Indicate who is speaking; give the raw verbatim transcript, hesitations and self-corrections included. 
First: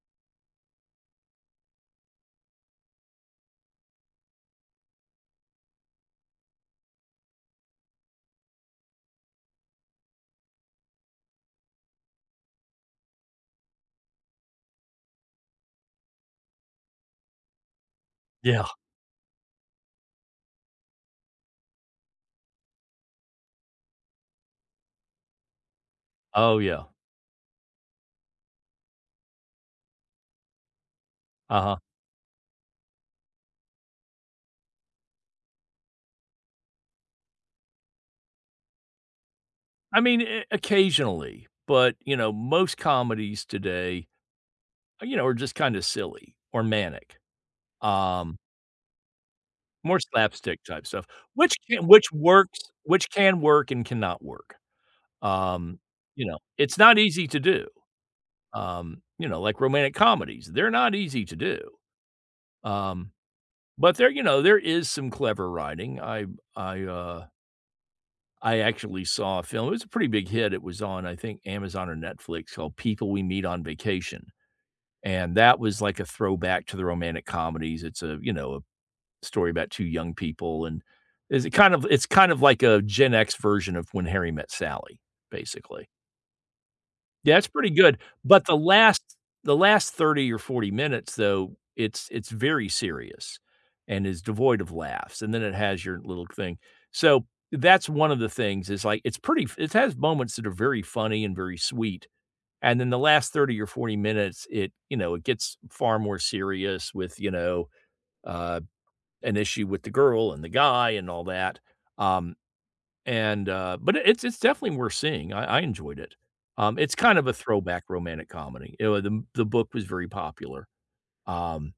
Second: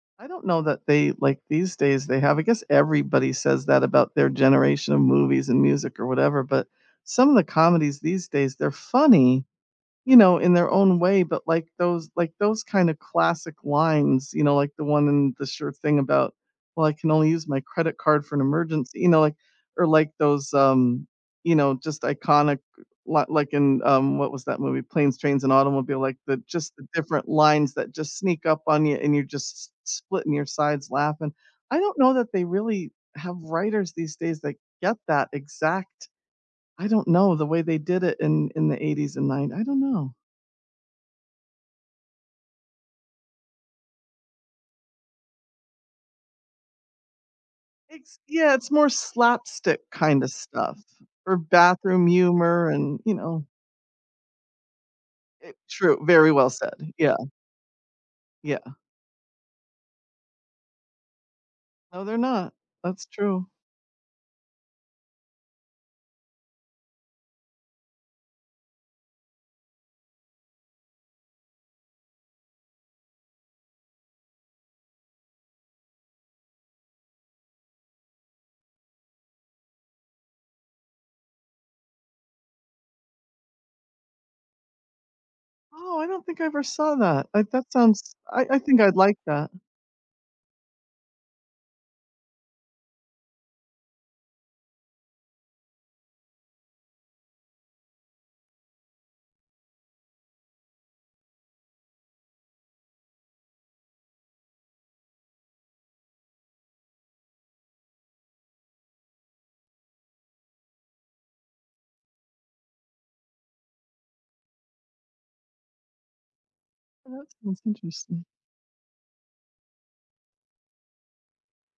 Speaker 1: I don't know that they like, these days, they have I guess everybody says that about their generation of movies and music, or whatever, but some of the comedies these days, they're funny, you know, in their own way, but, like, those like, those, kind of, classic lines, you know, like the one in The Sure Thing, about, "Well, I can only use my credit card for an
Speaker 2: Yeah.
Speaker 1: emergency" you know, like or, like, those, um, you know, just iconic li like in um, what was that movie? Planes, Trains and Automobile like, the
Speaker 2: Oh,
Speaker 1: just
Speaker 2: yeah.
Speaker 1: the different lines that just sneak up on you, and you're just s s splitting your sides laughing.
Speaker 2: Uh-huh.
Speaker 1: I don't know that they really have writers these days that get that exact I don't know, the way they did it in in the eighties and nine I don't
Speaker 2: I
Speaker 1: know.
Speaker 2: mean, eh eh occasionally, but, you know, most comedies today, eh, you know, are just kinda silly or manic.
Speaker 1: It's
Speaker 2: Um
Speaker 1: yeah, it's more slapstick
Speaker 2: more
Speaker 1: kind of
Speaker 2: slapstick
Speaker 1: stuff,
Speaker 2: type stuff,
Speaker 1: or
Speaker 2: which ca
Speaker 1: bathroom
Speaker 2: which works
Speaker 1: humor, and,
Speaker 2: which
Speaker 1: you
Speaker 2: can
Speaker 1: know
Speaker 2: work and cannot work.
Speaker 1: I
Speaker 2: Um,
Speaker 1: true,
Speaker 2: you
Speaker 1: very
Speaker 2: know,
Speaker 1: well said.
Speaker 2: it's not
Speaker 1: Yeah.
Speaker 2: easy to do.
Speaker 1: Yeah.
Speaker 2: Um, you know, like, romantic comedies, they're not easy to do.
Speaker 1: No, they're not. That's
Speaker 2: Um,
Speaker 1: true.
Speaker 2: but there you know, there is some clever writing, I I, uh I actually saw a film it was a pretty big hit, it was on, I think, Amazon or Netflix, called People We Meet on Vacation, and that was, like, a throwback to the romantic comedies it's a, you know a story about two young people, and is it kind of it's kind of like a Gen X version of When Harry Met Sally, basically.
Speaker 1: Oh, I don't think I ever saw that.
Speaker 2: Yeah,
Speaker 1: I
Speaker 2: it's pretty
Speaker 1: that
Speaker 2: good,
Speaker 1: sounds I
Speaker 2: but the
Speaker 1: I think I'd
Speaker 2: last
Speaker 1: like that.
Speaker 2: the last thirty or forty minutes, though, it's it's very serious, and is devoid of laughs, and then it has your little thing. So, that's one of the things, is, like, it's pretty f it has its moments that are very funny and very sweet, and then the last thirty or forty minutes, it you know, it gets far more serious with, you know, uh, an issue with the girl, and the guy, and all that, um, and, uh but i it's it's definitely worth seeing, I I enjoyed it. Um, it's
Speaker 1: Oh,
Speaker 2: kind of
Speaker 1: that
Speaker 2: a
Speaker 1: sounds
Speaker 2: throwback
Speaker 1: interesting.
Speaker 2: romantic comedy. You know, the m the book was very popular. Um